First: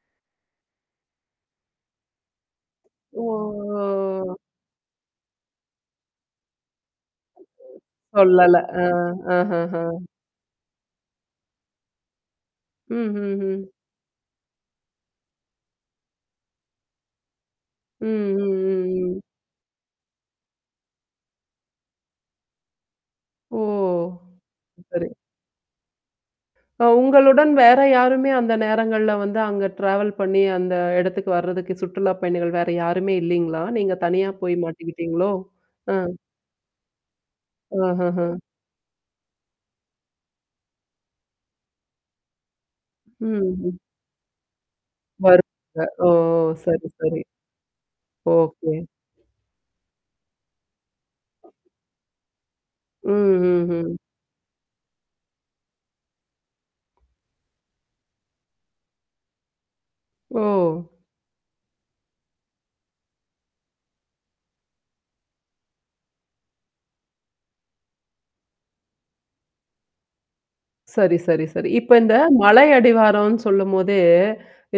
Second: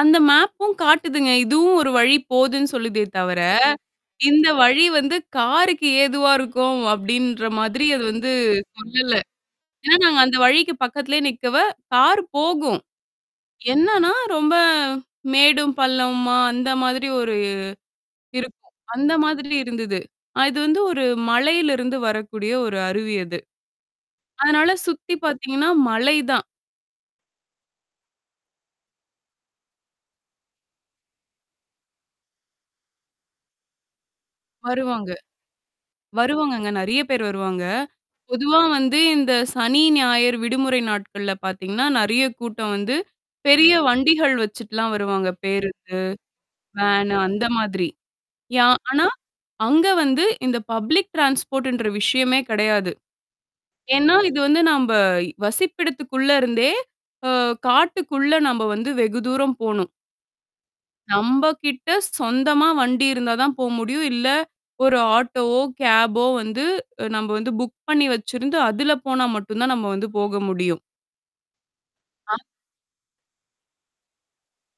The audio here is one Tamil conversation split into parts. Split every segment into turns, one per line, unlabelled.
அந்த மேப்பும் காட்டுதுங்க. இதுவும் ஒரு வழி போதுன்னு சொல்லுதே தவர,
ஓ!
"இந்த வழி வந்து காருக்கு ஏதுவா இருக்கும்" அப்டின்ற மாதிரி அது வந்து
சொல்லல! அ,
சொல்லல.
அஹ ஹ.
ஏன்னா நாங்க அந்த வழிக்கு பக்கத்திலயே நிக்கவே கார் போகும்!
ம்ஹ்ஹ்ம்.
என்னான்னா ரொம்ப மேடும், பள்ளமுமா அந்த மாதிரி ஒரு
ம், ம்,
இருக்கும்.
ம்,
அந்த
ம்.
மாதிரி இருந்தது. அ இது வந்து ஒரு மலையிலிருந்து வரக்கூடிய ஒரு அருவி அது.
ஓ!
அதனால
சரி.
சுத்தி பாத்தீங்கன்னா, மலை தான்.
அ உங்களுடன் வேற யாருமே அந்த நேரங்கள்ல வந்து, அங்க ட்ராவல் பண்ணீ அந்த எடத்துக்கு வர்றதுக்கு சுற்றுலா பயணிகள் வேற யாருமே இல்லீங்களா? நீங்க தனியா போய்
வருவாங்க!
மாட்டிக்கிட்டீங்களோ? ஆ.
வருவாங்கங்க. நெறையா பேர் வருவாங்க.
ஆஹ ஹ.
பொதுவா வந்து இந்த சனி, ஞாயிறு விடுமுறை நாட்கள்ல பாத்தீங்கன்னா, நெறையா கூட்டம் வந்து. பெரிய
ம்ஹ்ம்.
வண்டிகள் வச்சுட்டுலாம் வருவாங்க
வருவாங்க.
பேருந்து.
ஓ! சரி,
வேனு
சரி.
அந்த மாதிரி. Yeah
okay.
ஆனா, அங்க வந்து இந்த பப்ளிக் ட்ரான்ஸ்போர்ட்ன்ற விஷயமே கெடையாது.
ம்ஹ்ம், ஹ்ம்.
ஏன்னா இது வந்து நம்ப, வசிப்பிடதுக்குள்ள இருந்தே அ காட்டுக்குள்ள நம்ப வந்து வெகு தூரம் போணும்.
ஓ!
நம்ப கிட்ட சொந்தமா வண்டி இருந்தா தான் போ முடியும். இல்ல, ஒரு ஆட்டோவோ, கேப்போ வந்து அ நம்ப வந்து புக் பண்ணீ வச்சிருந்து, அதுல போனா மட்டும் தான் நம்ம வந்து போக முடியும்.
சரி, சரி, சரி. இப்ப இந்த
ஆ.
மலை அடிவாரம்னு சொல்லும்போதே,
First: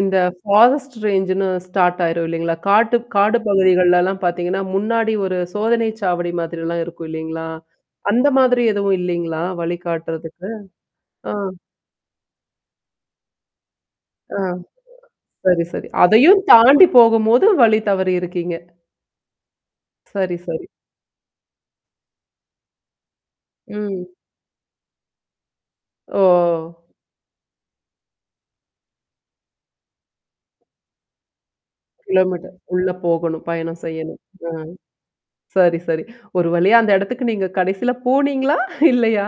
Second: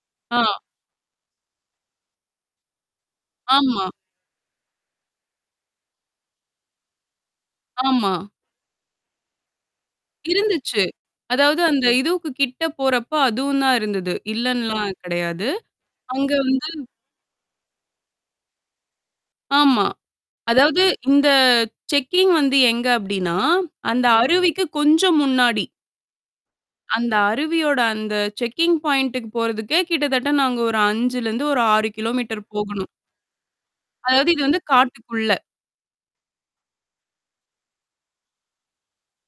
இந்த
ஆ.
ஃபாரஸ்ட் ரேஞ்ச்ன்னு ஸ்டார்ட் ஆயிரும் இல்லைங்களா? காட்டு காடு
ஆமா.
பகுதிகள்லலாம் பாத்தீங்கன்னா, முன்னாடி ஒரு சோதனை சாவடி மாதிரிலாம் இருக்கும் இல்லலைங்களா?
ஆமா.
அந்த மாதிரி எதுவும் இல்லைங்களா? வழிகாட்டுறதுக்கு?
இருந்துச்சு.
ஆ.
அதாவது அந்த இதுவுக்கு கிட்ட போறப்ப, அதுவும் தான் இருந்தது.
ஆ.
இல்லன்ல்லாம் கெடையாது.
சரி, சரி.
அங்க
அதையும்
வந்து
தாண்டி போகும் போது, வழி தவறியிருக்கீங்க.
ஆமா.
சரி, சரி.
அதாவது இந்த செக்கிங் வந்து எங்க அப்படின்னா, அந்த
ம்.
அருவிக்கு கொஞ்சம் முன்னாடி.
ஓ!
அந்த அருவியோட அந்த செக்கிங் பாயிண்டுக்கு போறதுக்கே கிட்ட தட்ட நாங்க ஒரு 5லருந்து ஒரு 6 கிலோமீட்டர்
கிலோமீட்டர் உள்ள
போகணும்.
போகணும் பயணம் செய்யணும்.
அதாவது, இது
அ.
வந்து காட்டுக்குள்ள.
சரி, சரி. ஒரு வழியா அந்த இடத்துக்கு நீங்க கடைசில போனீங்களா? இல்லையா?